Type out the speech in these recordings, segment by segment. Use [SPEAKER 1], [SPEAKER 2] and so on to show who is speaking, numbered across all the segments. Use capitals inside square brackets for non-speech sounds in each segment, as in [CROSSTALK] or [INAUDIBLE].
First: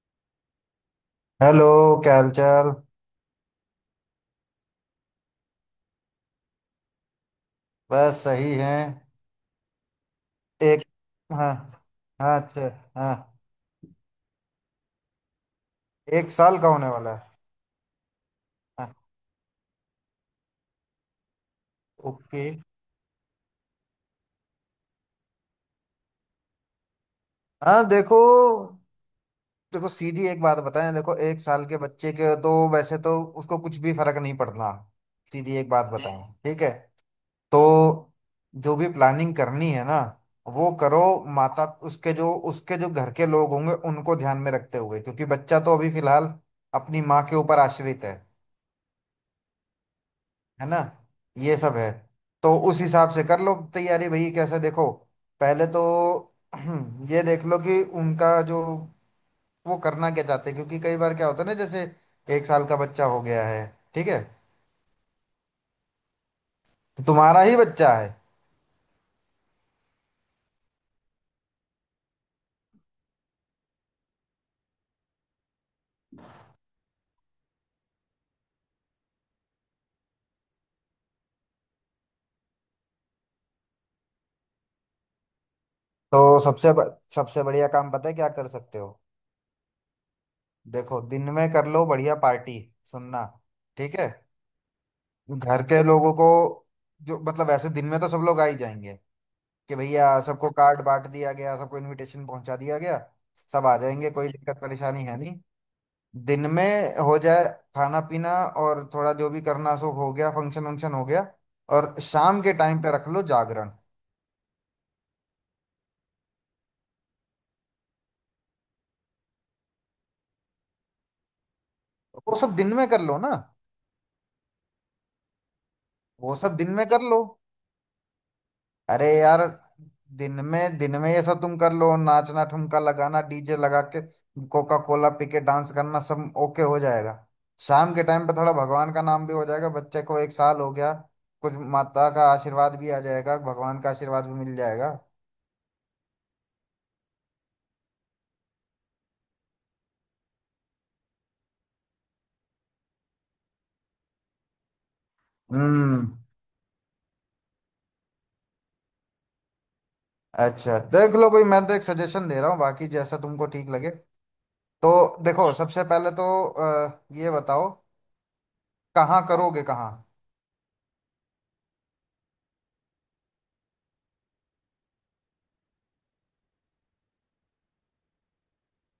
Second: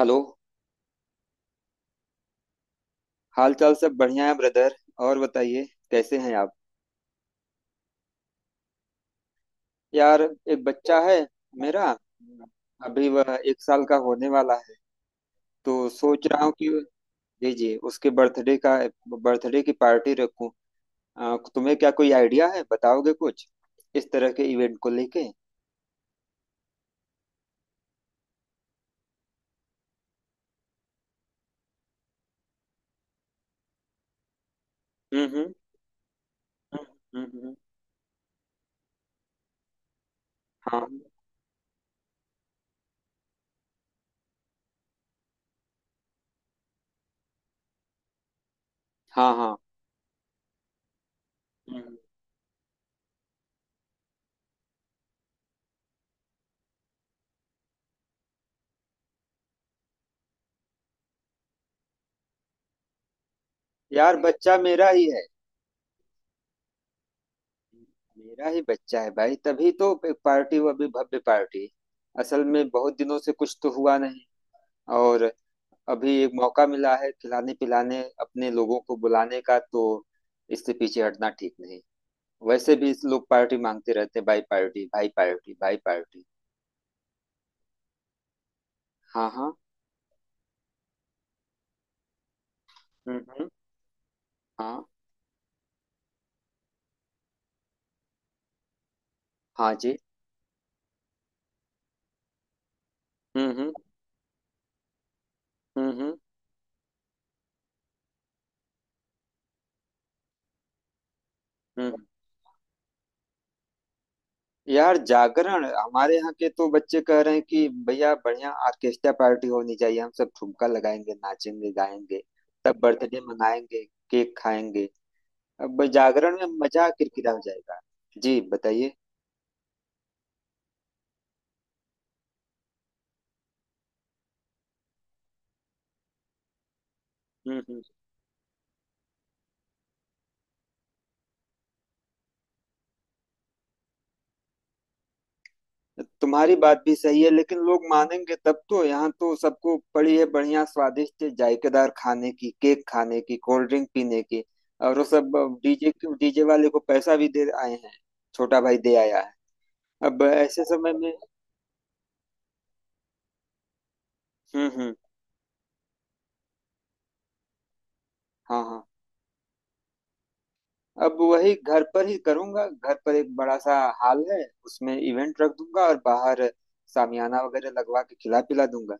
[SPEAKER 1] Hello.
[SPEAKER 2] Hello. क्या हाल चाल।
[SPEAKER 1] हाल चाल सब बढ़िया है, ब्रदर। और बताइए, कैसे हैं आप।
[SPEAKER 2] बस सही है
[SPEAKER 1] यार, एक
[SPEAKER 2] एक।
[SPEAKER 1] बच्चा है
[SPEAKER 2] हाँ।
[SPEAKER 1] मेरा।
[SPEAKER 2] हाँ अच्छा।
[SPEAKER 1] अभी वह
[SPEAKER 2] हाँ
[SPEAKER 1] एक साल का होने वाला है, तो सोच
[SPEAKER 2] एक
[SPEAKER 1] रहा हूँ
[SPEAKER 2] साल का
[SPEAKER 1] कि...
[SPEAKER 2] होने वाला है।
[SPEAKER 1] जी जी, उसके बर्थडे का,
[SPEAKER 2] हाँ।
[SPEAKER 1] बर्थडे की पार्टी रखूं। तुम्हें क्या कोई
[SPEAKER 2] ओके।
[SPEAKER 1] आइडिया है, बताओगे कुछ इस तरह के इवेंट को लेके?
[SPEAKER 2] हाँ देखो। देखो सीधी एक बात बताएं, देखो एक साल के बच्चे के तो वैसे तो उसको कुछ भी फर्क नहीं पड़ना।
[SPEAKER 1] हम्म।
[SPEAKER 2] सीधी एक बात बताएं, ठीक है।
[SPEAKER 1] हम्म।
[SPEAKER 2] तो जो भी प्लानिंग करनी है ना, वो
[SPEAKER 1] हाँ
[SPEAKER 2] करो। माता उसके जो घर के लोग होंगे उनको ध्यान में रखते हुए, क्योंकि बच्चा तो अभी फिलहाल अपनी माँ के ऊपर आश्रित है।
[SPEAKER 1] हाँ हाँ।
[SPEAKER 2] है ना। ये सब है।
[SPEAKER 1] हम्म।
[SPEAKER 2] तो उस हिसाब से कर लो तैयारी भाई। कैसे देखो, पहले तो [CLEARS THROAT] ये देख लो कि उनका जो वो करना क्या चाहते हैं, क्योंकि कई बार क्या होता है ना, जैसे एक साल का बच्चा हो गया है। ठीक
[SPEAKER 1] यार,
[SPEAKER 2] है,
[SPEAKER 1] बच्चा मेरा ही है।
[SPEAKER 2] तुम्हारा ही बच्चा है।
[SPEAKER 1] मेरा ही बच्चा है भाई, तभी तो एक पार्टी, वो अभी भव्य पार्टी। असल में बहुत दिनों से कुछ तो हुआ नहीं, और अभी एक मौका मिला है खिलाने पिलाने अपने लोगों को बुलाने का, तो इससे पीछे हटना ठीक नहीं। वैसे भी इस लोग पार्टी मांगते रहते हैं, भाई पार्टी भाई पार्टी भाई पार्टी।
[SPEAKER 2] तो सबसे सबसे बढ़िया काम पता है क्या कर सकते हो।
[SPEAKER 1] हाँ हाँ।
[SPEAKER 2] देखो दिन में कर लो बढ़िया पार्टी। सुनना,
[SPEAKER 1] हम्म।
[SPEAKER 2] ठीक है।
[SPEAKER 1] हाँ
[SPEAKER 2] घर के लोगों को जो मतलब ऐसे दिन में तो सब लोग आ ही जाएंगे
[SPEAKER 1] हाँ
[SPEAKER 2] कि
[SPEAKER 1] जी।
[SPEAKER 2] भैया सबको कार्ड बांट दिया गया, सबको इनविटेशन पहुंचा दिया गया। सब
[SPEAKER 1] हम्म।
[SPEAKER 2] आ जाएंगे, कोई दिक्कत परेशानी है नहीं।
[SPEAKER 1] हम्म
[SPEAKER 2] दिन में हो जाए खाना पीना और थोड़ा जो भी करना सो हो गया, फंक्शन वंक्शन हो गया। और
[SPEAKER 1] हम्म।
[SPEAKER 2] शाम के टाइम पे रख लो जागरण।
[SPEAKER 1] यार, जागरण, हमारे यहाँ के तो बच्चे कह रहे हैं कि भैया बढ़िया ऑर्केस्ट्रा पार्टी होनी चाहिए, हम सब ठुमका लगाएंगे, नाचेंगे गाएंगे,
[SPEAKER 2] वो सब दिन
[SPEAKER 1] तब
[SPEAKER 2] में कर लो
[SPEAKER 1] बर्थडे
[SPEAKER 2] ना।
[SPEAKER 1] मनाएंगे, केक खाएंगे। अब
[SPEAKER 2] वो
[SPEAKER 1] जागरण
[SPEAKER 2] सब
[SPEAKER 1] में
[SPEAKER 2] दिन में
[SPEAKER 1] मजा
[SPEAKER 2] कर लो।
[SPEAKER 1] किरकिरा हो जाएगा। जी, बताइए।
[SPEAKER 2] अरे यार दिन में, दिन में ये सब तुम कर लो, नाचना ठुमका लगाना डीजे लगा के कोका कोला पी के डांस करना, सब ओके हो जाएगा।
[SPEAKER 1] हम्म हम्म।
[SPEAKER 2] शाम के टाइम पे थोड़ा भगवान का नाम भी हो जाएगा, बच्चे को एक साल हो गया, कुछ माता का आशीर्वाद भी आ जाएगा, भगवान का आशीर्वाद भी मिल जाएगा।
[SPEAKER 1] तुम्हारी बात भी सही है, लेकिन लोग मानेंगे तब तो। यहाँ तो सबको पड़ी है बढ़िया स्वादिष्ट जायकेदार खाने की, केक खाने की, कोल्ड ड्रिंक पीने की, और वो सब। डीजे,
[SPEAKER 2] हम्म।
[SPEAKER 1] डीजे वाले को पैसा भी दे आए हैं, छोटा भाई दे आया है। अब ऐसे
[SPEAKER 2] अच्छा
[SPEAKER 1] समय में...
[SPEAKER 2] देख लो भाई, मैं तो एक सजेशन दे रहा हूँ, बाकी जैसा तुमको ठीक लगे। तो
[SPEAKER 1] हम्म।
[SPEAKER 2] देखो सबसे पहले तो ये बताओ
[SPEAKER 1] हाँ हाँ।
[SPEAKER 2] कहाँ करोगे कहाँ।
[SPEAKER 1] अब वही घर पर ही करूंगा। घर पर एक बड़ा सा हॉल है, उसमें इवेंट रख दूंगा, और बाहर शामियाना वगैरह लगवा के खिला पिला दूंगा।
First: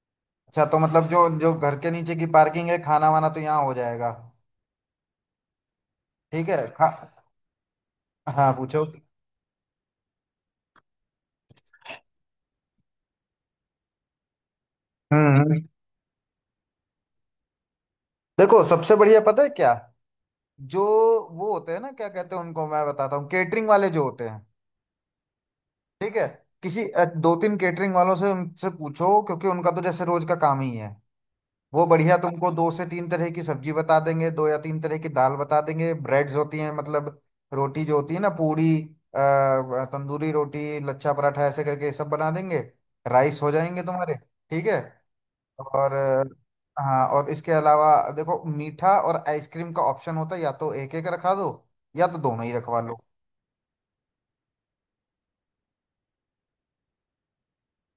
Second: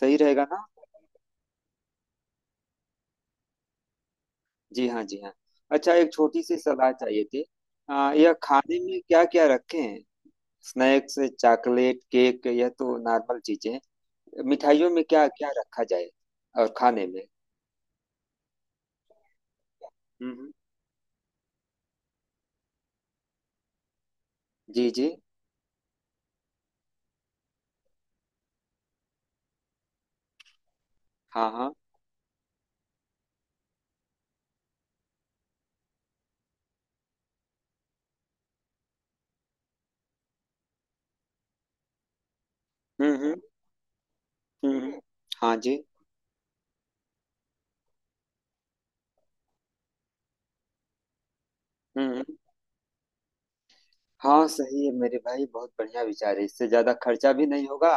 [SPEAKER 1] सही रहेगा ना?
[SPEAKER 2] अच्छा तो मतलब जो जो घर के नीचे की पार्किंग है, खाना वाना तो यहाँ हो जाएगा।
[SPEAKER 1] जी हाँ, जी हाँ। अच्छा, एक छोटी
[SPEAKER 2] ठीक
[SPEAKER 1] सी
[SPEAKER 2] है
[SPEAKER 1] सलाह
[SPEAKER 2] हाँ।
[SPEAKER 1] चाहिए थी। यह
[SPEAKER 2] हाँ
[SPEAKER 1] खाने
[SPEAKER 2] पूछो।
[SPEAKER 1] में क्या क्या रखें? स्नैक्स, चॉकलेट केक, यह तो नॉर्मल चीजें। मिठाइयों में क्या क्या
[SPEAKER 2] हम्म।
[SPEAKER 1] रखा जाए, और खाने में?
[SPEAKER 2] देखो सबसे बढ़िया पता है क्या,
[SPEAKER 1] हम्म।
[SPEAKER 2] जो वो होते हैं ना, क्या कहते हैं उनको, मैं बताता हूँ, केटरिंग वाले जो होते हैं,
[SPEAKER 1] जी जी।
[SPEAKER 2] ठीक है। किसी दो तीन केटरिंग वालों से उनसे पूछो, क्योंकि उनका तो जैसे रोज का काम ही है।
[SPEAKER 1] हाँ हाँ।
[SPEAKER 2] वो बढ़िया तुमको दो से तीन तरह की सब्जी बता देंगे, दो या तीन तरह की दाल बता देंगे, ब्रेड्स होती हैं, मतलब रोटी जो होती है ना, पूड़ी, तंदूरी रोटी, लच्छा पराठा, ऐसे करके सब बना देंगे।
[SPEAKER 1] हम्म।
[SPEAKER 2] राइस हो जाएंगे तुम्हारे, ठीक है।
[SPEAKER 1] हम्म। हाँ जी।
[SPEAKER 2] और हाँ, और इसके अलावा देखो मीठा और आइसक्रीम का ऑप्शन होता है, या तो एक एक रखा दो या तो
[SPEAKER 1] हम्म।
[SPEAKER 2] दोनों ही रखवा लो।
[SPEAKER 1] हाँ, सही है मेरे भाई, बहुत बढ़िया विचार है। इससे ज्यादा खर्चा भी नहीं होगा,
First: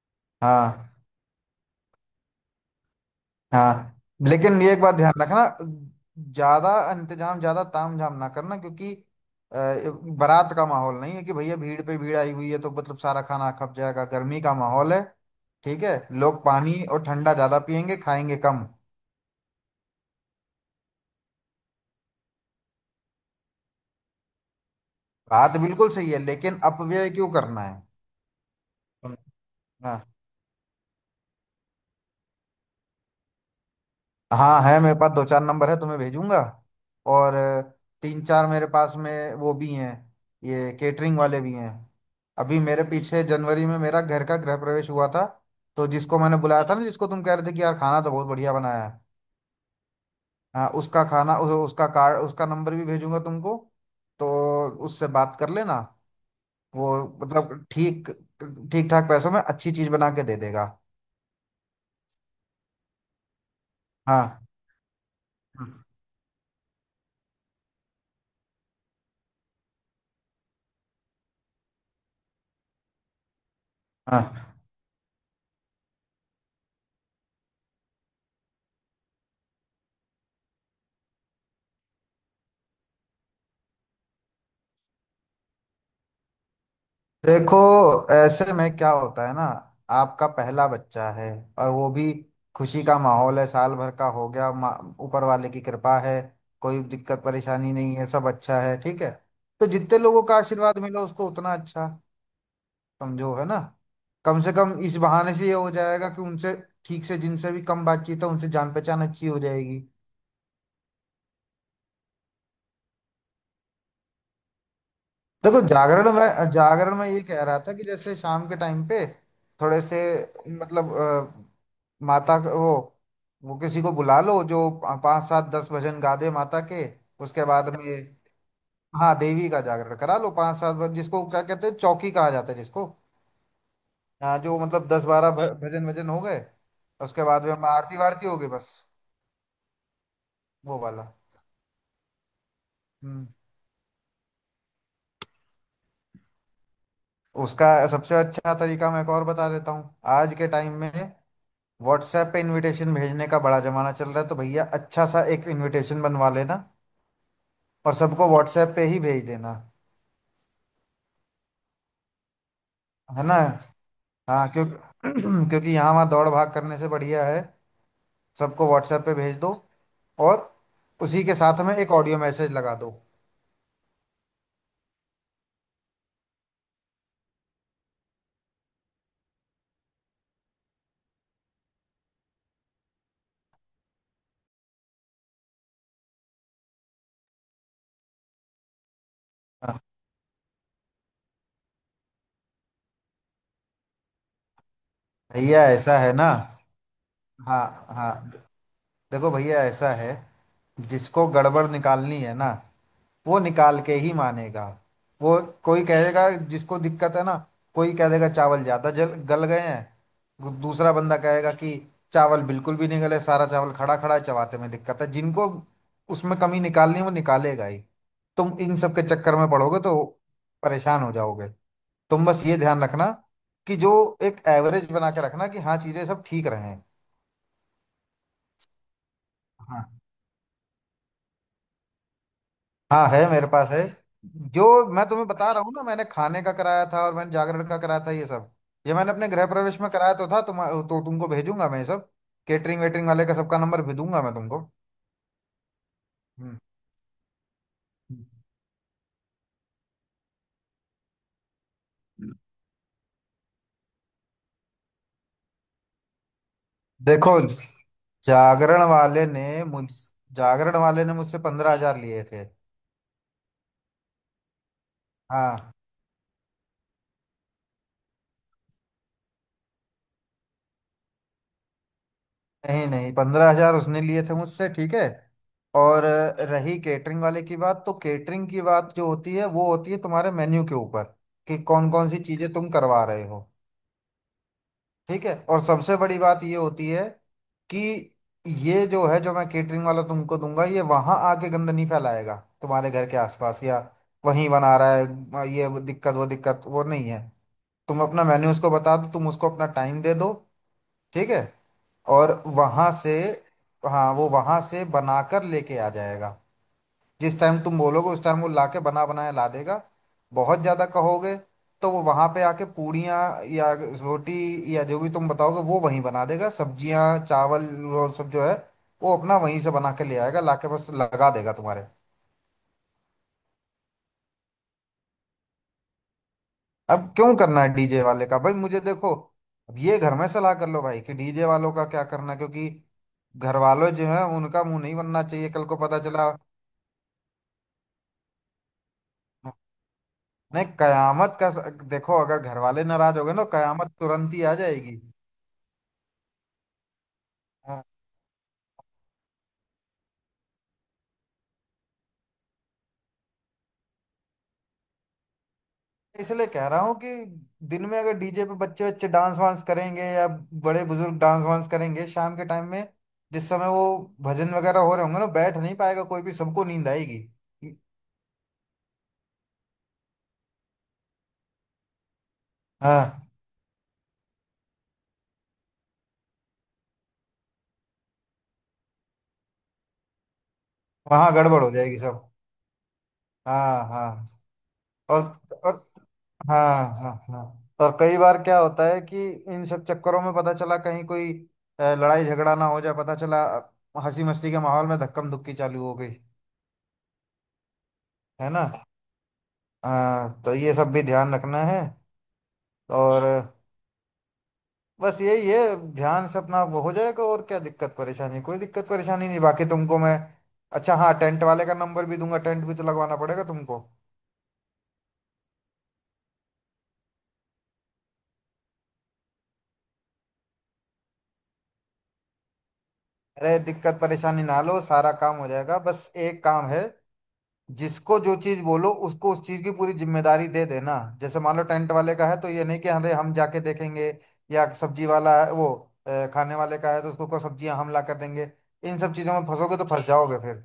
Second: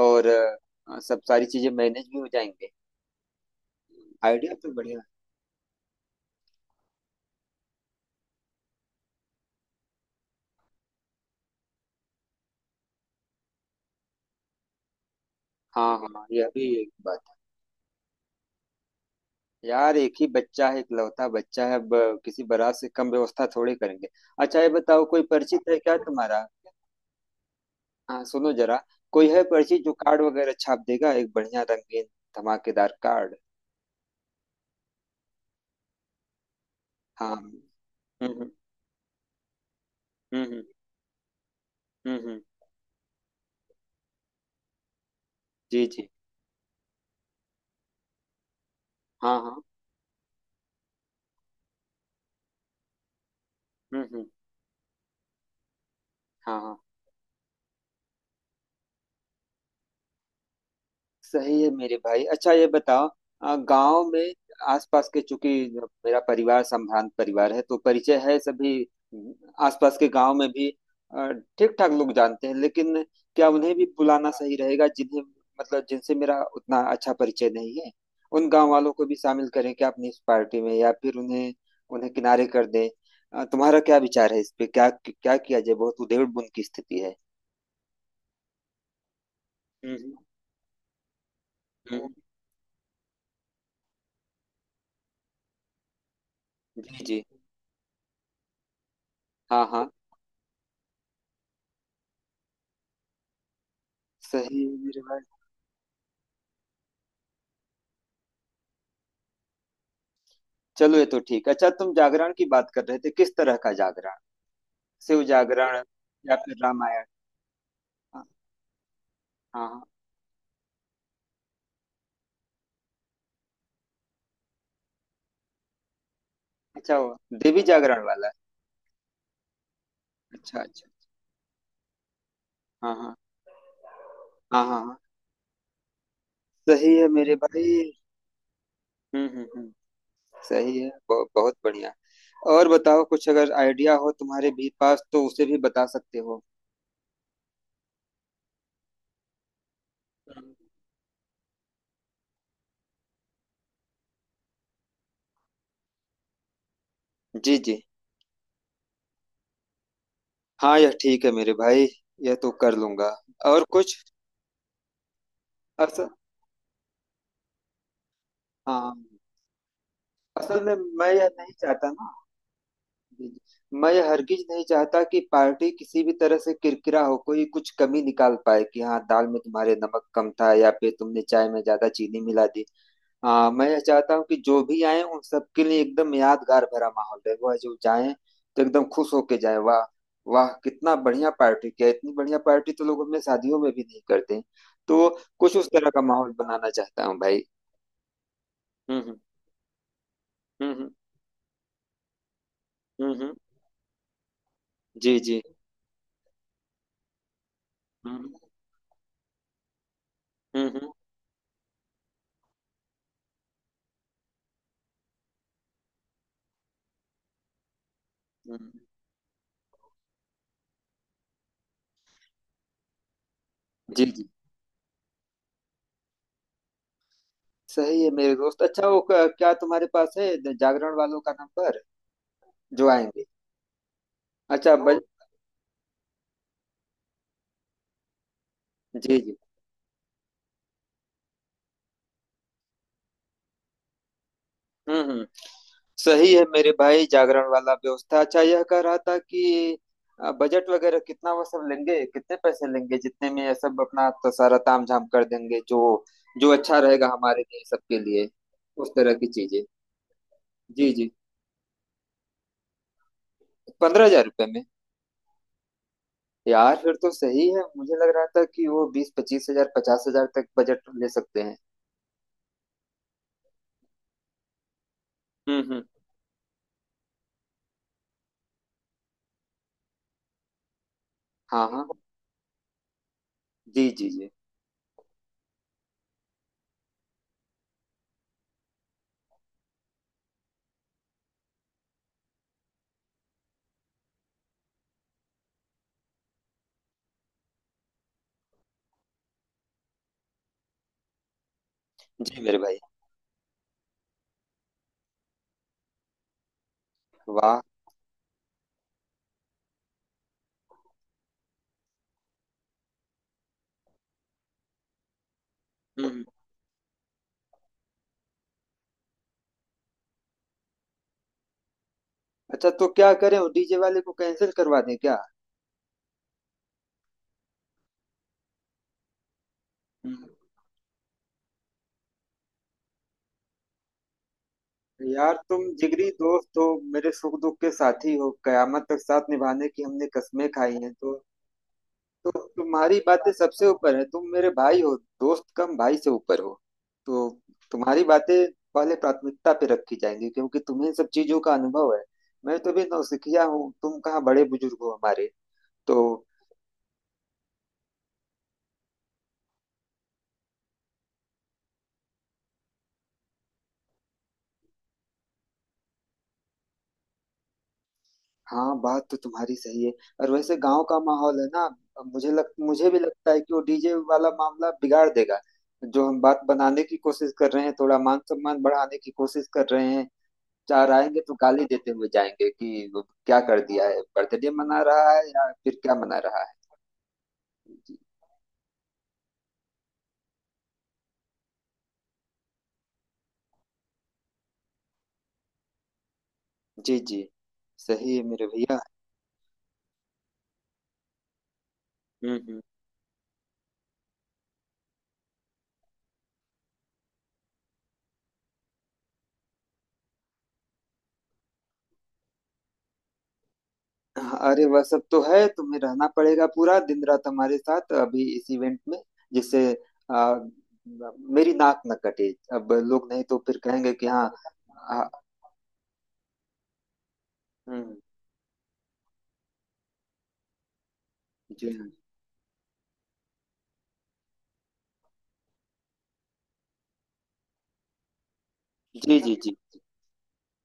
[SPEAKER 1] और
[SPEAKER 2] हाँ
[SPEAKER 1] सब सारी चीजें मैनेज भी हो जाएंगे।
[SPEAKER 2] हाँ।
[SPEAKER 1] आइडिया
[SPEAKER 2] लेकिन ये
[SPEAKER 1] तो
[SPEAKER 2] एक बात
[SPEAKER 1] बढ़िया है।
[SPEAKER 2] ध्यान रखना, ज्यादा इंतजाम ज्यादा तामझाम ना करना, क्योंकि बारात का माहौल नहीं है कि भैया भीड़ पे भीड़ आई हुई है तो मतलब सारा खाना खप जाएगा। गर्मी का माहौल है, ठीक
[SPEAKER 1] हाँ
[SPEAKER 2] है।
[SPEAKER 1] हाँ,
[SPEAKER 2] लोग
[SPEAKER 1] यह भी
[SPEAKER 2] पानी
[SPEAKER 1] एक
[SPEAKER 2] और ठंडा
[SPEAKER 1] बात
[SPEAKER 2] ज्यादा पियेंगे, खाएंगे कम।
[SPEAKER 1] है। यार, एक ही बच्चा है, इकलौता बच्चा है। अब किसी बारात से कम व्यवस्था थोड़े करेंगे। अच्छा, ये बताओ, कोई
[SPEAKER 2] बात
[SPEAKER 1] परिचित है
[SPEAKER 2] बिल्कुल
[SPEAKER 1] क्या
[SPEAKER 2] सही है,
[SPEAKER 1] तुम्हारा?
[SPEAKER 2] लेकिन अपव्यय क्यों करना है।
[SPEAKER 1] हाँ, सुनो जरा, कोई है परिचित जो
[SPEAKER 2] हाँ
[SPEAKER 1] कार्ड वगैरह छाप देगा, एक बढ़िया रंगीन धमाकेदार कार्ड?
[SPEAKER 2] हाँ है, मेरे पास दो चार नंबर है, तुम्हें भेजूंगा।
[SPEAKER 1] हाँ
[SPEAKER 2] और तीन चार
[SPEAKER 1] हम्म।
[SPEAKER 2] मेरे पास में वो भी हैं।
[SPEAKER 1] हम्म।
[SPEAKER 2] ये केटरिंग वाले भी हैं।
[SPEAKER 1] हम्म।
[SPEAKER 2] अभी मेरे पीछे जनवरी में मेरा घर का गृह प्रवेश हुआ था,
[SPEAKER 1] जी
[SPEAKER 2] तो
[SPEAKER 1] जी।
[SPEAKER 2] जिसको मैंने बुलाया था ना, जिसको तुम कह रहे थे कि यार खाना तो बहुत बढ़िया बनाया है।
[SPEAKER 1] हाँ हाँ।
[SPEAKER 2] हाँ उसका खाना उसका कार्ड, उसका नंबर भी भेजूंगा तुमको।
[SPEAKER 1] हम्म।
[SPEAKER 2] तो उससे बात कर लेना।
[SPEAKER 1] हाँ हाँ,
[SPEAKER 2] वो मतलब ठीक, ठीक ठाक पैसों में अच्छी चीज़ बना के दे देगा।
[SPEAKER 1] सही है मेरे भाई। अच्छा, ये बताओ, गांव में,
[SPEAKER 2] हाँ
[SPEAKER 1] आसपास के, चूंकि मेरा परिवार संभ्रांत परिवार है तो परिचय है, सभी आसपास के गांव में भी ठीक ठाक लोग जानते हैं। लेकिन क्या उन्हें भी बुलाना
[SPEAKER 2] हाँ।
[SPEAKER 1] सही रहेगा, जिन्हें, मतलब जिनसे मेरा उतना अच्छा परिचय नहीं है? उन गांव वालों को भी शामिल करें क्या अपनी इस पार्टी में, या फिर उन्हें, उन्हें किनारे कर दें? तुम्हारा क्या विचार है इस पे, क्या क्या किया जाए? बहुत उधेड़बुन की स्थिति है।
[SPEAKER 2] देखो ऐसे में क्या होता है ना,
[SPEAKER 1] हम्म
[SPEAKER 2] आपका पहला बच्चा है और वो
[SPEAKER 1] हम्म।
[SPEAKER 2] भी खुशी का माहौल है, साल भर का हो गया, ऊपर वाले की कृपा है, कोई
[SPEAKER 1] जी
[SPEAKER 2] दिक्कत
[SPEAKER 1] जी।
[SPEAKER 2] परेशानी नहीं है, सब अच्छा है, ठीक है।
[SPEAKER 1] हाँ
[SPEAKER 2] तो
[SPEAKER 1] हाँ,
[SPEAKER 2] जितने लोगों का आशीर्वाद मिला उसको उतना अच्छा समझो। है ना। कम से
[SPEAKER 1] सही
[SPEAKER 2] कम
[SPEAKER 1] है
[SPEAKER 2] इस
[SPEAKER 1] मेरे भाई।
[SPEAKER 2] बहाने से ये हो जाएगा कि उनसे ठीक से, जिनसे भी कम बातचीत है, उनसे जान पहचान अच्छी हो जाएगी।
[SPEAKER 1] चलो, ये तो ठीक। अच्छा, तुम जागरण की बात कर रहे थे, किस तरह का जागरण? शिव
[SPEAKER 2] देखो
[SPEAKER 1] जागरण
[SPEAKER 2] जागरण
[SPEAKER 1] या
[SPEAKER 2] में,
[SPEAKER 1] फिर
[SPEAKER 2] जागरण
[SPEAKER 1] रामायण?
[SPEAKER 2] में ये कह रहा था कि जैसे
[SPEAKER 1] हाँ
[SPEAKER 2] शाम के टाइम पे
[SPEAKER 1] हाँ
[SPEAKER 2] थोड़े
[SPEAKER 1] हाँ।
[SPEAKER 2] से मतलब वो किसी को बुला लो जो पाँच सात दस भजन गा दे माता के।
[SPEAKER 1] अच्छा, वो
[SPEAKER 2] उसके
[SPEAKER 1] देवी
[SPEAKER 2] बाद में
[SPEAKER 1] जागरण वाला?
[SPEAKER 2] हाँ देवी का जागरण करा लो, पाँच
[SPEAKER 1] अच्छा
[SPEAKER 2] सात
[SPEAKER 1] अच्छा।
[SPEAKER 2] जिसको क्या कहते हैं, चौकी कहा जाता है जिसको।
[SPEAKER 1] हाँ हाँ
[SPEAKER 2] हाँ जो
[SPEAKER 1] हाँ हाँ
[SPEAKER 2] मतलब
[SPEAKER 1] हाँ।
[SPEAKER 2] 10-12 भ- भजन भजन हो गए,
[SPEAKER 1] सही है
[SPEAKER 2] उसके
[SPEAKER 1] मेरे
[SPEAKER 2] बाद में हम
[SPEAKER 1] भाई।
[SPEAKER 2] आरती वारती हो गई, बस।
[SPEAKER 1] हम्म। सही
[SPEAKER 2] वो
[SPEAKER 1] है,
[SPEAKER 2] वाला।
[SPEAKER 1] बहुत बहुत बढ़िया। और बताओ कुछ,
[SPEAKER 2] हम्म।
[SPEAKER 1] अगर आइडिया हो तुम्हारे भी पास तो उसे भी बता सकते हो।
[SPEAKER 2] उसका सबसे अच्छा तरीका मैं एक और बता देता हूँ। आज के
[SPEAKER 1] हम्म।
[SPEAKER 2] टाइम में व्हाट्सएप पे इनविटेशन भेजने का बड़ा जमाना चल रहा है, तो भैया अच्छा सा एक इनविटेशन बनवा लेना
[SPEAKER 1] जी जी।
[SPEAKER 2] और सबको व्हाट्सएप पे ही भेज देना।
[SPEAKER 1] हाँ, यह ठीक है मेरे भाई, यह तो कर लूंगा।
[SPEAKER 2] है ना।
[SPEAKER 1] और कुछ?
[SPEAKER 2] हाँ, क्योंकि [CLEARS THROAT] क्योंकि यहाँ
[SPEAKER 1] असल
[SPEAKER 2] वहाँ दौड़ भाग करने से बढ़िया है सबको
[SPEAKER 1] हाँ,
[SPEAKER 2] व्हाट्सएप पे भेज दो, और
[SPEAKER 1] असल में मैं
[SPEAKER 2] उसी
[SPEAKER 1] यह
[SPEAKER 2] के
[SPEAKER 1] नहीं
[SPEAKER 2] साथ में
[SPEAKER 1] चाहता
[SPEAKER 2] एक
[SPEAKER 1] ना।
[SPEAKER 2] ऑडियो मैसेज लगा दो।
[SPEAKER 1] जी, जी। मैं यह हरगिज नहीं चाहता कि पार्टी किसी भी तरह से किरकिरा हो, कोई कुछ कमी निकाल पाए कि हाँ दाल में तुम्हारे नमक कम था, या फिर तुमने चाय में ज्यादा चीनी मिला दी। हाँ, मैं यह चाहता हूँ कि जो भी आए उन सबके लिए एकदम यादगार भरा माहौल रहे। वह जो जाए तो एकदम खुश होके जाए,
[SPEAKER 2] हाँ।
[SPEAKER 1] वाह, वाह कितना बढ़िया पार्टी किया, इतनी बढ़िया पार्टी तो लोग अपने शादियों में भी नहीं करते। तो कुछ
[SPEAKER 2] भैया
[SPEAKER 1] उस तरह
[SPEAKER 2] ऐसा
[SPEAKER 1] का
[SPEAKER 2] है ना,
[SPEAKER 1] माहौल बनाना चाहता हूँ भाई।
[SPEAKER 2] हाँ हाँ।
[SPEAKER 1] हम्म हम्म
[SPEAKER 2] देखो भैया ऐसा है,
[SPEAKER 1] हम्म।
[SPEAKER 2] जिसको गड़बड़ निकालनी है ना,
[SPEAKER 1] हम्म।
[SPEAKER 2] वो निकाल के ही मानेगा।
[SPEAKER 1] जी
[SPEAKER 2] वो
[SPEAKER 1] जी।
[SPEAKER 2] कोई कहेगा, जिसको दिक्कत है ना, कोई कह देगा
[SPEAKER 1] हम्म
[SPEAKER 2] चावल ज़्यादा जल गल गए हैं,
[SPEAKER 1] हम्म।
[SPEAKER 2] दूसरा बंदा कहेगा कि चावल बिल्कुल भी नहीं गले, सारा चावल खड़ा खड़ा है, चबाते में दिक्कत है जिनको। उसमें कमी निकालनी है वो निकालेगा ही। तुम
[SPEAKER 1] हम्म।
[SPEAKER 2] इन सब के चक्कर में पड़ोगे तो परेशान हो जाओगे। तुम बस ये ध्यान रखना कि जो
[SPEAKER 1] जी जी।
[SPEAKER 2] एक एवरेज बना के रखना कि हाँ चीज़ें सब ठीक रहें।
[SPEAKER 1] सही है मेरे दोस्त। अच्छा, वो क्या तुम्हारे
[SPEAKER 2] हाँ
[SPEAKER 1] पास है जागरण वालों का नंबर, जो
[SPEAKER 2] हाँ
[SPEAKER 1] आएंगे?
[SPEAKER 2] है, मेरे पास है। जो
[SPEAKER 1] अच्छा बज
[SPEAKER 2] मैं तुम्हें बता रहा हूँ ना, मैंने खाने का कराया था और मैंने जागरण का कराया था, ये सब ये
[SPEAKER 1] हाँ।
[SPEAKER 2] मैंने
[SPEAKER 1] जी
[SPEAKER 2] अपने
[SPEAKER 1] जी।
[SPEAKER 2] गृह प्रवेश में कराया तो था तुम। तो तुमको भेजूंगा मैं ये सब, केटरिंग वेटरिंग वाले का सबका नंबर भी दूंगा मैं तुमको।
[SPEAKER 1] हम्म। सही है
[SPEAKER 2] हम्म।
[SPEAKER 1] मेरे भाई। जागरण वाला व्यवस्था, अच्छा यह कह रहा था कि बजट वगैरह कितना वो सब लेंगे, कितने पैसे लेंगे, जितने में यह सब अपना तो सारा तामझाम कर देंगे, जो जो अच्छा रहेगा
[SPEAKER 2] देखो
[SPEAKER 1] हमारे लिए, सबके लिए,
[SPEAKER 2] जागरण
[SPEAKER 1] उस तरह
[SPEAKER 2] वाले
[SPEAKER 1] की
[SPEAKER 2] ने
[SPEAKER 1] चीजें।
[SPEAKER 2] मुझ जागरण
[SPEAKER 1] जी
[SPEAKER 2] वाले
[SPEAKER 1] जी।
[SPEAKER 2] ने मुझसे 15,000 लिए थे।
[SPEAKER 1] 15,000 रुपये में?
[SPEAKER 2] हाँ।
[SPEAKER 1] यार, फिर तो सही है, मुझे लग रहा था कि वो 20-25 हजार, 50,000 तक बजट ले सकते हैं।
[SPEAKER 2] नहीं नहीं, 15,000 उसने लिए थे मुझसे, ठीक है।
[SPEAKER 1] हम्म।
[SPEAKER 2] और रही केटरिंग वाले की बात, तो केटरिंग की बात जो होती है वो होती है तुम्हारे मेन्यू के ऊपर, कि
[SPEAKER 1] हाँ हाँ।
[SPEAKER 2] कौन कौन सी चीजें तुम करवा रहे हो,
[SPEAKER 1] जी जी जी।
[SPEAKER 2] ठीक है। और सबसे बड़ी बात ये होती है कि ये जो है, जो मैं केटरिंग वाला तुमको दूंगा, ये वहां आके गंद नहीं फैलाएगा तुम्हारे घर के आसपास, या वहीं बना रहा है। ये वो दिक्कत वो दिक्कत वो नहीं है। तुम अपना मेन्यू उसको बता दो, तुम उसको अपना टाइम दे दो, ठीक है।
[SPEAKER 1] जी
[SPEAKER 2] और
[SPEAKER 1] मेरे भाई।
[SPEAKER 2] वहां से हाँ, वो वहां से बनाकर लेके आ जाएगा, जिस टाइम
[SPEAKER 1] वाह।
[SPEAKER 2] तुम बोलोगे उस टाइम वो लाके बना बनाया ला देगा। बहुत ज्यादा कहोगे तो वो वहां पे आके पूड़ियाँ, या रोटी, या जो भी तुम बताओगे वो वहीं
[SPEAKER 1] हम्म।
[SPEAKER 2] बना देगा, सब्जियां चावल और सब जो है वो अपना वहीं से बना के ले आएगा, लाके बस लगा देगा तुम्हारे।
[SPEAKER 1] अच्छा, तो क्या करें, डीजे वाले को कैंसिल करवा दें क्या?
[SPEAKER 2] अब क्यों करना है डीजे वाले का भाई, मुझे देखो, अब ये घर
[SPEAKER 1] हम्म।
[SPEAKER 2] में सलाह कर लो भाई कि डीजे वालों का क्या करना है, क्योंकि घर वालों जो है उनका मुंह नहीं बनना
[SPEAKER 1] यार,
[SPEAKER 2] चाहिए
[SPEAKER 1] तुम
[SPEAKER 2] कल को पता
[SPEAKER 1] जिगरी
[SPEAKER 2] चला।
[SPEAKER 1] दोस्त हो, मेरे सुख दुख के साथी हो, कयामत तक साथ निभाने की हमने कस्में
[SPEAKER 2] नहीं,
[SPEAKER 1] खाई हैं,
[SPEAKER 2] कयामत का देखो,
[SPEAKER 1] तो
[SPEAKER 2] अगर घर वाले
[SPEAKER 1] तुम्हारी
[SPEAKER 2] नाराज हो
[SPEAKER 1] बातें
[SPEAKER 2] गए ना
[SPEAKER 1] सबसे
[SPEAKER 2] कयामत
[SPEAKER 1] ऊपर है, तुम
[SPEAKER 2] तुरंत ही
[SPEAKER 1] मेरे
[SPEAKER 2] आ
[SPEAKER 1] भाई हो,
[SPEAKER 2] जाएगी।
[SPEAKER 1] दोस्त कम भाई से ऊपर हो, तो
[SPEAKER 2] हाँ।
[SPEAKER 1] तुम्हारी बातें पहले प्राथमिकता पे रखी जाएंगी, क्योंकि तुम्हें इन सब चीजों का अनुभव है। मैं तो भी नौसिखिया हूँ, तुम कहाँ बड़े बुजुर्ग हो हमारे, तो...
[SPEAKER 2] इसलिए कह रहा हूँ कि दिन में अगर डीजे पे बच्चे बच्चे डांस वांस करेंगे या बड़े बुजुर्ग डांस वांस करेंगे, शाम के टाइम में जिस समय वो भजन वगैरह हो रहे होंगे ना, बैठ नहीं पाएगा कोई भी, सबको नींद आएगी।
[SPEAKER 1] हाँ, बात तो तुम्हारी सही है। और वैसे गांव का माहौल है ना, अब मुझे भी
[SPEAKER 2] हाँ
[SPEAKER 1] लगता है कि वो डीजे वाला मामला बिगाड़ देगा, जो हम बात बनाने की कोशिश कर रहे हैं, थोड़ा मान सम्मान बढ़ाने की कोशिश कर रहे हैं। चार आएंगे
[SPEAKER 2] वहाँ
[SPEAKER 1] तो
[SPEAKER 2] गड़बड़
[SPEAKER 1] गाली
[SPEAKER 2] हो
[SPEAKER 1] देते
[SPEAKER 2] जाएगी
[SPEAKER 1] हुए
[SPEAKER 2] सब।
[SPEAKER 1] जाएंगे कि वो क्या कर
[SPEAKER 2] हाँ
[SPEAKER 1] दिया है,
[SPEAKER 2] हाँ।
[SPEAKER 1] बर्थडे मना रहा
[SPEAKER 2] और
[SPEAKER 1] है, या
[SPEAKER 2] और
[SPEAKER 1] फिर क्या मना रहा है।
[SPEAKER 2] हाँ हाँ हाँ। और
[SPEAKER 1] जी
[SPEAKER 2] कई बार क्या होता है कि इन सब चक्करों में पता चला कहीं कोई लड़ाई झगड़ा ना हो जाए, पता चला हंसी मस्ती के माहौल में धक्कम धुक्की चालू हो गई।
[SPEAKER 1] जी जी, सही है मेरे
[SPEAKER 2] है ना।
[SPEAKER 1] भैया।
[SPEAKER 2] हाँ तो ये सब भी ध्यान रखना है।
[SPEAKER 1] हम्म।
[SPEAKER 2] और बस यही है, ध्यान से अपना वो हो जाएगा, और क्या दिक्कत परेशानी, कोई दिक्कत परेशानी नहीं, बाकी तुमको मैं, अच्छा हाँ, टेंट वाले का नंबर भी दूंगा, टेंट भी तो लगवाना पड़ेगा तुमको।
[SPEAKER 1] अरे वह सब तो है, तुम्हें रहना पड़ेगा पूरा दिन रात हमारे साथ अभी इस इवेंट में, जिससे आ, मेरी नाक न कटे। अब लोग नहीं तो फिर
[SPEAKER 2] अरे
[SPEAKER 1] कहेंगे
[SPEAKER 2] दिक्कत
[SPEAKER 1] कि हाँ...
[SPEAKER 2] परेशानी ना लो,
[SPEAKER 1] हाँ,
[SPEAKER 2] सारा काम हो जाएगा, बस एक काम है,
[SPEAKER 1] हम्म,
[SPEAKER 2] जिसको जो चीज बोलो उसको उस चीज की पूरी जिम्मेदारी दे देना। जैसे मान लो
[SPEAKER 1] जी हाँ।
[SPEAKER 2] टेंट वाले का है तो ये नहीं कि अरे हम जाके देखेंगे, या सब्जी वाला है वो, खाने वाले का है तो उसको को सब्जियां हम ला कर देंगे, इन सब
[SPEAKER 1] जी
[SPEAKER 2] चीजों
[SPEAKER 1] जी
[SPEAKER 2] में
[SPEAKER 1] जी।
[SPEAKER 2] फंसोगे तो फंस जाओगे फिर।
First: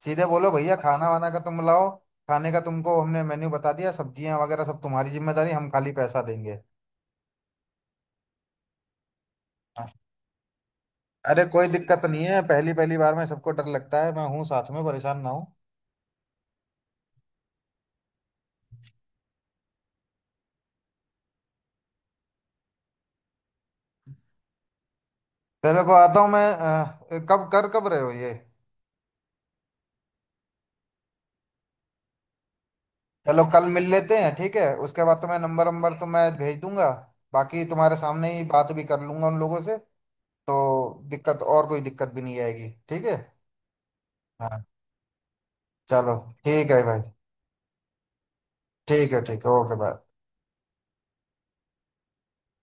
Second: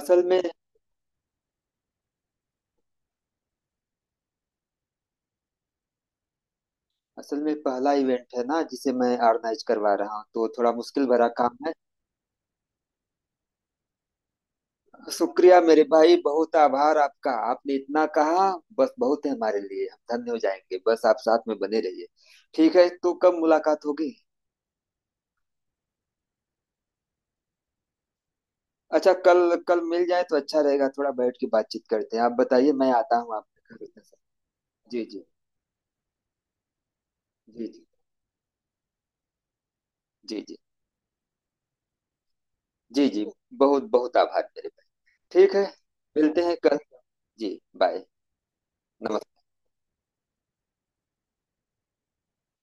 [SPEAKER 1] असल
[SPEAKER 2] सीधे
[SPEAKER 1] में
[SPEAKER 2] बोलो भैया, खाना वाना का तुम लाओ, खाने का तुमको हमने मेन्यू बता दिया, सब्जियां वगैरह सब तुम्हारी जिम्मेदारी, हम खाली पैसा देंगे।
[SPEAKER 1] असल में पहला इवेंट है ना जिसे मैं ऑर्गेनाइज
[SPEAKER 2] हाँ।
[SPEAKER 1] करवा रहा हूँ, तो थोड़ा मुश्किल भरा
[SPEAKER 2] अरे
[SPEAKER 1] काम
[SPEAKER 2] कोई
[SPEAKER 1] है।
[SPEAKER 2] दिक्कत नहीं है, पहली पहली बार में सबको डर लगता है, मैं हूँ साथ में, परेशान ना हूँ।
[SPEAKER 1] शुक्रिया मेरे भाई, बहुत आभार आपका, आपने इतना कहा बस बहुत है हमारे लिए, हम धन्य हो जाएंगे। बस आप साथ में बने रहिए। ठीक है, तो कब मुलाकात होगी?
[SPEAKER 2] चलो को आता हूँ मैं, कब रहे हो ये।
[SPEAKER 1] अच्छा, कल, कल मिल जाए तो अच्छा रहेगा, थोड़ा बैठ के बातचीत करते हैं। आप बताइए, मैं आता हूँ
[SPEAKER 2] चलो कल
[SPEAKER 1] आपके घर
[SPEAKER 2] मिल
[SPEAKER 1] उधर से।
[SPEAKER 2] लेते हैं, ठीक है,
[SPEAKER 1] जी
[SPEAKER 2] उसके बाद
[SPEAKER 1] जी।
[SPEAKER 2] तुम्हें नंबर नंबर तो मैं भेज दूंगा, बाकी
[SPEAKER 1] जी जी।
[SPEAKER 2] तुम्हारे सामने ही बात भी कर लूंगा उन लोगों से।
[SPEAKER 1] जी जी।
[SPEAKER 2] तो दिक्कत और कोई दिक्कत भी नहीं आएगी, ठीक
[SPEAKER 1] जी
[SPEAKER 2] है
[SPEAKER 1] जी। बहुत बहुत आभार
[SPEAKER 2] हाँ।
[SPEAKER 1] मेरे भाई। ठीक है,
[SPEAKER 2] चलो
[SPEAKER 1] मिलते हैं
[SPEAKER 2] ठीक
[SPEAKER 1] कल।
[SPEAKER 2] है भाई।
[SPEAKER 1] जी, बाय। नमस्कार।
[SPEAKER 2] ठीक है ओके बाय।